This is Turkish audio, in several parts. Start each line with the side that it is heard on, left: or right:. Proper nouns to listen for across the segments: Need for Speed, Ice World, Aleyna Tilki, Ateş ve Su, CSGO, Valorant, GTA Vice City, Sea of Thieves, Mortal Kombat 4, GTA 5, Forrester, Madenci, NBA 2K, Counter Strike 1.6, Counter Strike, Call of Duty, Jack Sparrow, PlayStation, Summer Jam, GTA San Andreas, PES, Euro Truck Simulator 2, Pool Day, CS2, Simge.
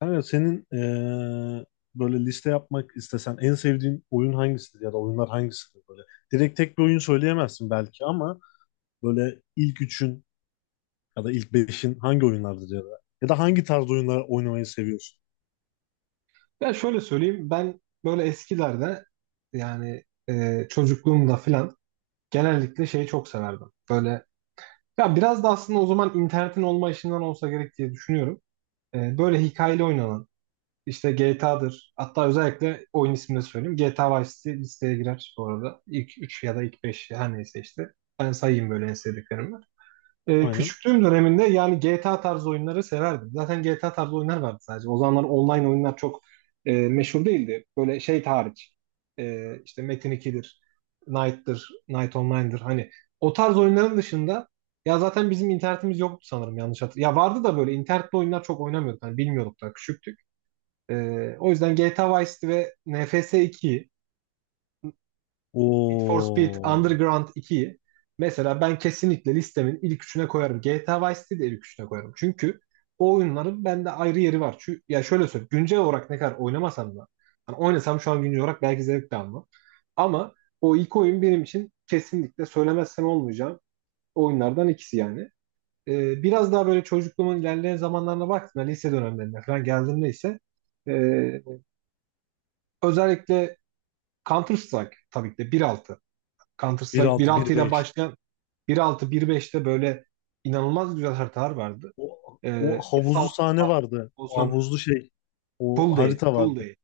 left: Kanka senin böyle liste yapmak istesen en sevdiğin oyun hangisidir ya da oyunlar hangisidir böyle? Direkt tek bir oyun söyleyemezsin belki ama böyle ilk üçün ya da ilk beşin hangi oyunlardır ya da ya da hangi tarz oyunlar oynamayı seviyorsun?
right: Ya şöyle söyleyeyim ben böyle eskilerde yani çocukluğumda filan genellikle şeyi çok severdim. Böyle ya biraz da aslında o zaman internetin olma işinden olsa gerek diye düşünüyorum. Böyle hikayeli oynanan işte GTA'dır, hatta özellikle oyun ismini de söyleyeyim. GTA Vice City listeye girer bu arada. İlk 3 ya da ilk 5 her neyse işte. Ben sayayım böyle en sevdiklerimi. Ee,
left: Aynen.
right: küçüklüğüm döneminde yani GTA tarzı oyunları severdim. Zaten GTA tarzı oyunlar vardı sadece. O zamanlar online oyunlar çok meşhur değildi. Böyle şey hariç. E, işte Metin 2'dir, Knight'tır, Knight Online'dır. Hani o tarz oyunların dışında ya zaten bizim internetimiz yoktu, sanırım yanlış hatırlıyorum. Ya vardı da böyle internetli oyunlar çok oynamıyorduk. Hani bilmiyorduk da, küçüktük. E, o yüzden GTA Vice'di ve NFS 2'yi, Need for Speed
left: O
right: Underground 2'yi mesela ben kesinlikle listemin ilk üçüne koyarım. GTA Vice City'yi de ilk üçüne koyarım. Çünkü o oyunların bende ayrı yeri var. Çünkü, ya şöyle söyleyeyim, güncel olarak ne kadar oynamasam da, hani oynasam şu an güncel olarak belki zevk de almam. Ama o ilk oyun benim için kesinlikle söylemezsem olmayacağım oyunlardan ikisi yani. Biraz daha böyle çocukluğumun ilerleyen zamanlarına baktığımda, lise dönemlerine falan geldiğimde ise e, özellikle Counter Strike, tabii ki de 1.6, Counter
left: Bir
right: Strike bir
left: altı
right: altı
left: bir
right: ile
left: beş.
right: başlayan 1.6 1.5'te böyle inanılmaz güzel haritalar vardı.
left: O, o havuzlu
right: S6
left: sahne vardı. O
right: olsun,
left: havuzlu şey.
right: Pool
left: O
right: Day,
left: harita
right: Pool
left: vardı.
right: Day.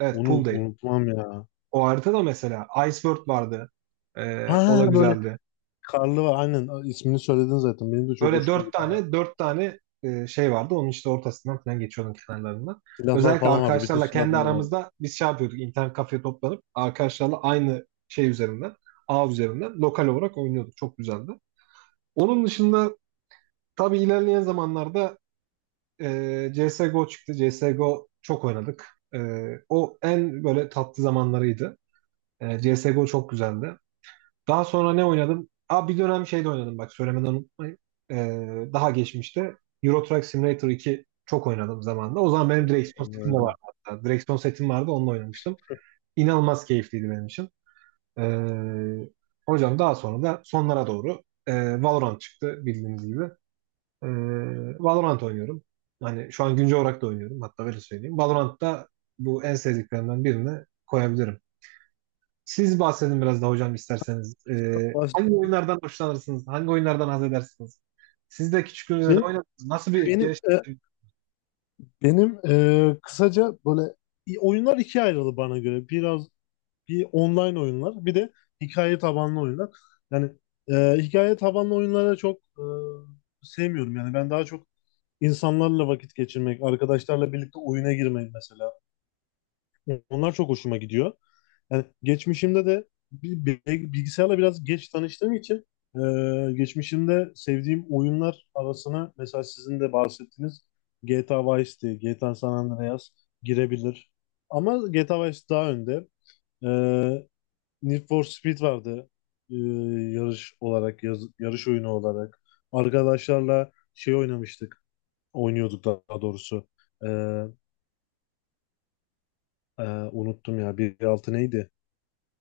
right: Evet,
left: Onu
right: Pool Day.
left: unutmam ya.
right: O harita da, mesela Ice World vardı. Ee,
left: Ha
right: o da
left: böyle
right: güzeldi.
left: karlı var. Aynen ismini söyledin zaten. Benim de çok
right: Böyle
left: hoşuma
right: dört
left: giden
right: tane dört tane şey vardı. Onun işte ortasından falan geçiyordum, kenarlarından.
left: silahlar
right: Özellikle
left: falan vardı. Bütün
right: arkadaşlarla kendi
left: silahlar vardı.
right: aramızda biz şey yapıyorduk. İnternet kafeye toplanıp arkadaşlarla aynı şey üzerinden, ağ üzerinden lokal olarak oynuyorduk. Çok güzeldi. Onun dışında, tabii, ilerleyen zamanlarda CSGO çıktı. CSGO çok oynadık. E, o en böyle tatlı zamanlarıydı. CSGO çok güzeldi. Daha sonra ne oynadım? Aa, bir dönem şey de oynadım, bak söylemeden unutmayın. E, daha geçmişte Euro Truck Simulator 2 çok oynadım zamanında. O zaman benim direksiyon setim de vardı
left: Onlardan.
right: hatta. Direksiyon setim vardı, onunla oynamıştım. İnanılmaz keyifliydi benim için. E, hocam daha sonra da sonlara doğru Valorant çıktı, bildiğiniz gibi. Ee, Valorant oynuyorum. Hani şu an güncel olarak da oynuyorum. Hatta öyle söyleyeyim, Valorant'ta bu en sevdiklerimden birini koyabilirim. Siz bahsedin biraz da hocam, isterseniz. Ee,
left: Baş-
right: hangi oyunlardan hoşlanırsınız? Hangi oyunlardan haz edersiniz? Siz de küçüklüğünüzde ne
left: Benim
right: oynadınız? Nasıl bir
left: benim
right: gelişim?
left: e, benim kısaca böyle oyunlar ikiye ayrıldı bana göre. Biraz bir online oyunlar, bir de hikaye tabanlı oyunlar. Yani hikaye tabanlı oyunlara çok sevmiyorum. Yani ben daha çok insanlarla vakit geçirmek, arkadaşlarla birlikte oyuna girmeyi mesela. Onlar çok hoşuma gidiyor. Yani geçmişimde de bilgisayarla biraz geç tanıştığım için e, geçmişimde sevdiğim oyunlar arasına mesela sizin de bahsettiğiniz GTA Vice City, GTA San Andreas girebilir. Ama GTA Vice daha önde. E, Need for Speed vardı e, yarış olarak, yarış oyunu olarak. Arkadaşlarla şey oynamıştık, oynuyorduk daha doğrusu. E, e, unuttum ya, bir altı neydi?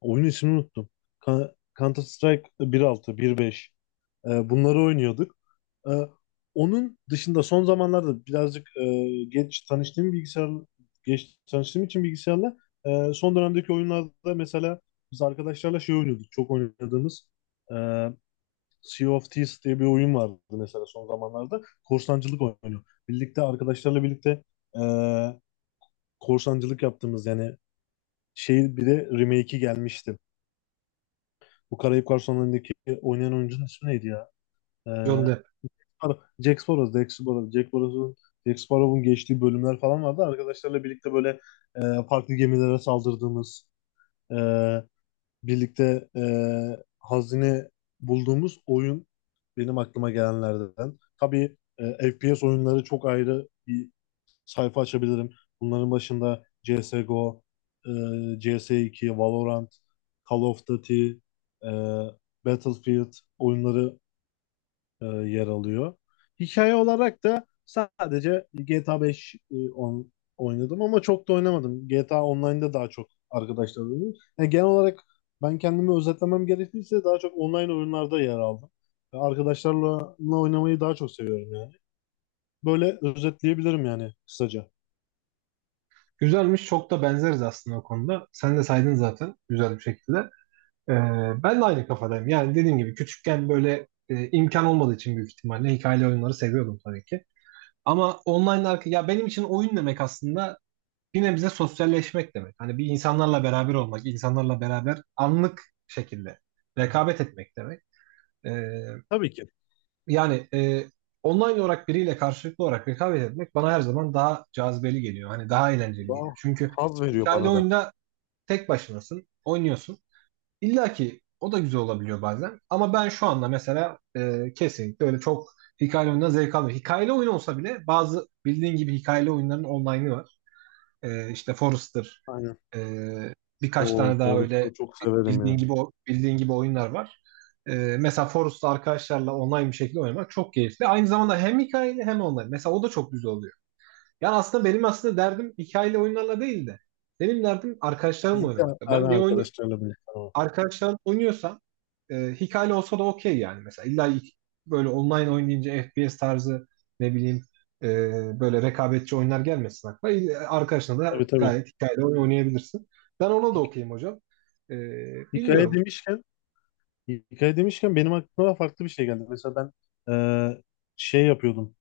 left: Oyun ismini unuttum. Counter Strike 1.6, 1.5. Bunları oynuyorduk. Ee, onun dışında son zamanlarda birazcık geç tanıştığım için bilgisayarla son dönemdeki oyunlarda mesela biz arkadaşlarla şey oynuyorduk. Çok oynadığımız e, Sea of Thieves diye bir oyun vardı mesela son zamanlarda. Korsancılık oyunu. Birlikte arkadaşlarla birlikte e, korsancılık yaptığımız yani şey, bir de remake'i gelmişti. Bu Karayip Garsonları'ndaki oynayan oyuncunun ismi neydi ya? Ee,
right: John Depp?
left: Ar- Jack Sparrow, Jack Sparrow, Jack Sparrow'un Jack Sparrow'un geçtiği bölümler falan vardı. Arkadaşlarla birlikte böyle e, farklı gemilere saldırdığımız, e, birlikte hazine bulduğumuz oyun benim aklıma gelenlerden. Tabii FPS oyunları çok ayrı bir sayfa açabilirim. Bunların başında CSGO, e, CS2, Valorant, Call of Duty, e, Battlefield oyunları yer alıyor. Hikaye olarak da sadece GTA 5 oynadım ama çok da oynamadım. GTA Online'da daha çok arkadaşlar oynuyorum. Yani genel olarak ben kendimi özetlemem gerekirse daha çok online oyunlarda yer aldım. Ve arkadaşlarla oynamayı daha çok seviyorum yani. Böyle özetleyebilirim yani kısaca.
right: Güzelmiş. Çok da benzeriz aslında o konuda. Sen de saydın zaten güzel bir şekilde. Ee, ben de aynı kafadayım. Yani dediğim gibi küçükken böyle imkan olmadığı için büyük ihtimalle hikayeli oyunları seviyordum tabii ki. Ama online arka, ya benim için oyun demek aslında bir nebze sosyalleşmek demek. Hani bir insanlarla beraber olmak, insanlarla beraber anlık şekilde rekabet etmek demek. Ee,
left: Tabii ki.
right: yani online olarak biriyle karşılıklı olarak rekabet etmek bana her zaman daha cazibeli geliyor. Hani daha eğlenceli geliyor.
left: Daha
right: Çünkü
left: haz veriyor
right: hikayeli
left: bana da.
right: oyunda tek başınasın, oynuyorsun. İlla ki o da güzel olabiliyor bazen. Ama ben şu anda mesela kesinlikle öyle çok hikayeli oyundan zevk almıyorum. Hikayeli oyun olsa bile, bazı bildiğin gibi hikayeli oyunların online'ı var. E, işte Forrester,
left: Aynen.
right: e, birkaç
left: O
right: tane daha öyle
left: Forest'ı çok severim
right: bildiğin
left: yani.
right: gibi bildiğin gibi oyunlar var. E, mesela Forrester arkadaşlarla online bir şekilde oynamak çok keyifli. Aynı zamanda hem hikayeli hem online. Mesela o da çok güzel oluyor. Yani aslında benim aslında derdim hikayeli oyunlarla değil de, benim derdim arkadaşlarımla
left: Birlikte
right: oynamakta. Ben bir oyunu
left: arkadaşlarla birlikte ama.
right: arkadaşlar oynuyorsam hikayeli olsa da okey yani. Mesela, illa böyle online oynayınca FPS tarzı, ne bileyim, e, böyle rekabetçi oyunlar gelmesin aklına. İyi, arkadaşına da
left: Tabii, tabii.
right: gayet hikayeli oyun oynayabilirsin. Ben ona da
left: Hi-
right: okeyim hocam. E,
left: Hikaye
right: bilmiyorum.
left: demişken, hikaye demişken, benim aklıma farklı bir şey geldi. Mesela ben eee, şey yapıyordum.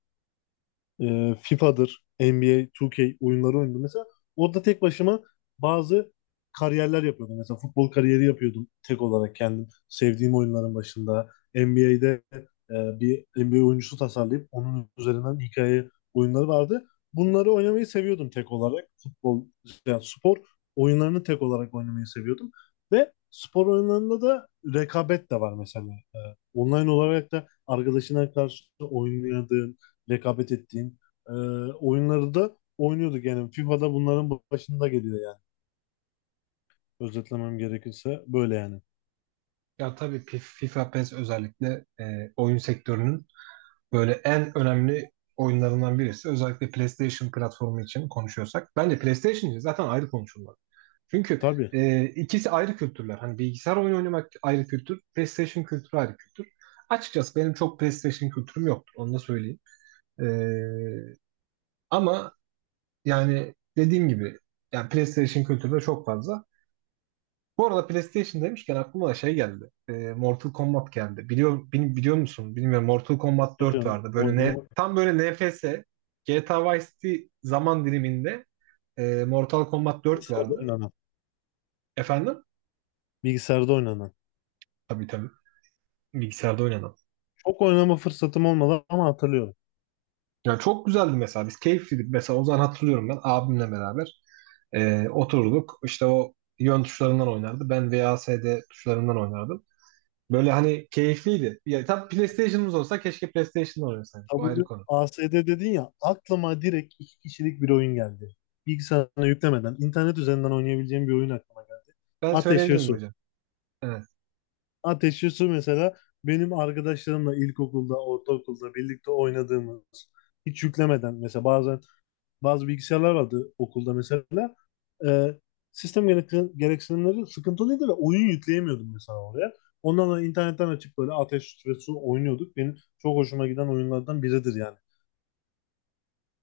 left: FIFA'dır, NBA, 2K oyunları oynadım. Mesela orada tek başıma bazı kariyerler yapıyordum. Mesela futbol kariyeri yapıyordum tek olarak kendim. Sevdiğim oyunların başında. NBA'de bir NBA oyuncusu tasarlayıp onun üzerinden hikaye oyunları vardı. Bunları oynamayı seviyordum tek olarak. Futbol, yani spor oyunlarını tek olarak oynamayı seviyordum. Ve spor oyunlarında da rekabet de var mesela. E, online olarak da arkadaşına karşı oynadığın, rekabet ettiğin e, oyunları da oynuyorduk yani. FIFA'da bunların başında geliyor yani. Özetlemem gerekirse böyle yani.
right: Ya tabii, FIFA PES özellikle oyun sektörünün böyle en önemli oyunlarından birisi. Özellikle PlayStation platformu için konuşuyorsak. Bence PlayStation için zaten ayrı konuşulmaz. Çünkü
left: Tabii,
right: ikisi ayrı kültürler. Hani bilgisayar oyunu oynamak ayrı kültür, PlayStation kültürü ayrı kültür. Açıkçası benim çok PlayStation kültürüm yoktur, onu da söyleyeyim. E, ama yani dediğim gibi, yani PlayStation kültürü de çok fazla. Bu arada PlayStation demişken aklıma da şey geldi. Mortal Kombat geldi. Biliyor musun? Bilmiyorum. Mortal Kombat 4
left: biliyorum,
right: vardı. Böyle ne,
left: oynamak
right: tam böyle NFS GTA Vice City zaman diliminde Mortal Kombat 4
left: bilgisayarda
right: vardı.
left: oynanan.
right: Efendim?
left: Bilgisayarda oynanan.
right: Tabii tabii, bilgisayarda oynanan.
left: Çok oynama fırsatım olmadı ama hatırlıyorum.
right: Ya çok güzeldi mesela, biz keyifliydik. Mesela o zaman hatırlıyorum, ben abimle beraber oturduk. İşte o yön tuşlarından oynardı, ben VASD tuşlarından oynardım. Böyle hani keyifliydi. Ya tam PlayStation'ımız olsa, keşke PlayStation'da oynasaydık. O ayrı
left: W
right: konu.
left: A S D dedin ya, aklıma direkt iki kişilik bir oyun geldi. Bilgisayarına yüklemeden internet üzerinden oynayabileceğim bir oyun aklıma geldi.
right: Ben
left: Ateş ve
right: söyleyebilirim
left: Su.
right: hocam. Evet.
left: Ateşli Su mesela benim arkadaşlarımla ilkokulda, ortaokulda birlikte oynadığımız, hiç yüklemeden mesela, bazen bazı bilgisayarlar vardı okulda mesela. Ee, sistem gereksinimleri sıkıntılıydı ve oyun yükleyemiyordum mesela oraya. Ondan sonra internetten açıp böyle Ateş ve Su oynuyorduk. Benim çok hoşuma giden oyunlardan biridir yani.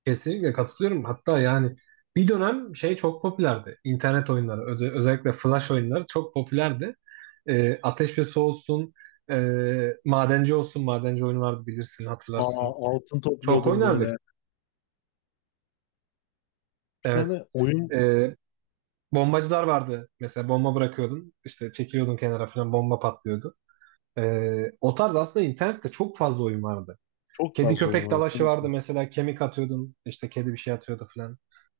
right: Kesinlikle katılıyorum. Hatta yani bir dönem şey çok popülerdi. İnternet oyunları, özellikle flash oyunları çok popülerdi. Ateş ve Su olsun, e, Madenci olsun. Madenci oyunu vardı, bilirsin, hatırlarsın.
left: Aa, altın
right: Çok
left: topluyordum
right: oynardık.
left: böyle. Bir
right: Evet.
left: tane oyun
right: Ee, bombacılar vardı. Mesela bomba bırakıyordun, işte çekiliyordun kenara falan, bomba patlıyordu. O tarz aslında internette çok fazla oyun vardı.
left: çok
right: Kedi
left: fazla oyun
right: köpek
left: vardı
right: dalaşı
left: tabii
right: vardı,
left: ki.
right: mesela kemik atıyordun, işte kedi bir şey atıyordu falan.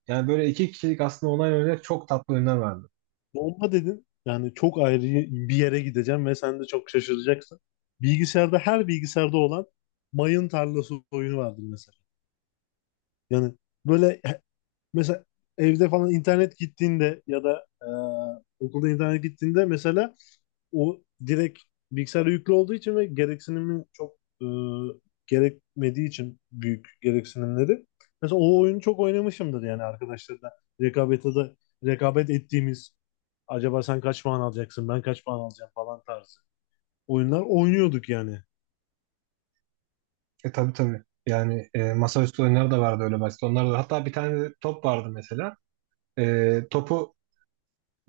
right: Yani böyle iki kişilik aslında online oynayacak çok tatlı oyunlar vardı.
left: Bomba dedin. Yani çok ayrı bir yere gideceğim ve sen de çok şaşıracaksın. Bilgisayarda, her bilgisayarda olan mayın tarlası oyunu vardır mesela. Yani böyle mesela evde falan internet gittiğinde ya da okulda internet gittiğinde mesela o direkt bilgisayara yüklü olduğu için ve gereksinimi çok e, gerekmediği için, büyük gereksinimleri. Mesela o oyunu çok oynamışımdır yani arkadaşlarla rekabete de rekabet ettiğimiz, acaba sen kaç puan alacaksın ben kaç puan alacağım falan tarzı oyunlar oynuyorduk yani.
right: Tabii tabii. Yani masaüstü oyunları da vardı öyle basit. Onlar da, hatta bir tane de top vardı mesela. Topu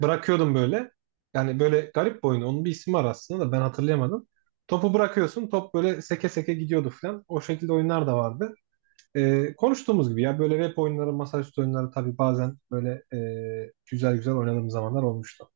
right: bırakıyordum böyle. Yani böyle garip bir oyunu, onun bir ismi var aslında, da ben hatırlayamadım. Topu bırakıyorsun, top böyle seke seke gidiyordu falan. O şekilde oyunlar da vardı. Konuştuğumuz gibi, ya böyle web oyunları, masaüstü oyunları, tabii bazen böyle güzel güzel oynadığım zamanlar olmuştu.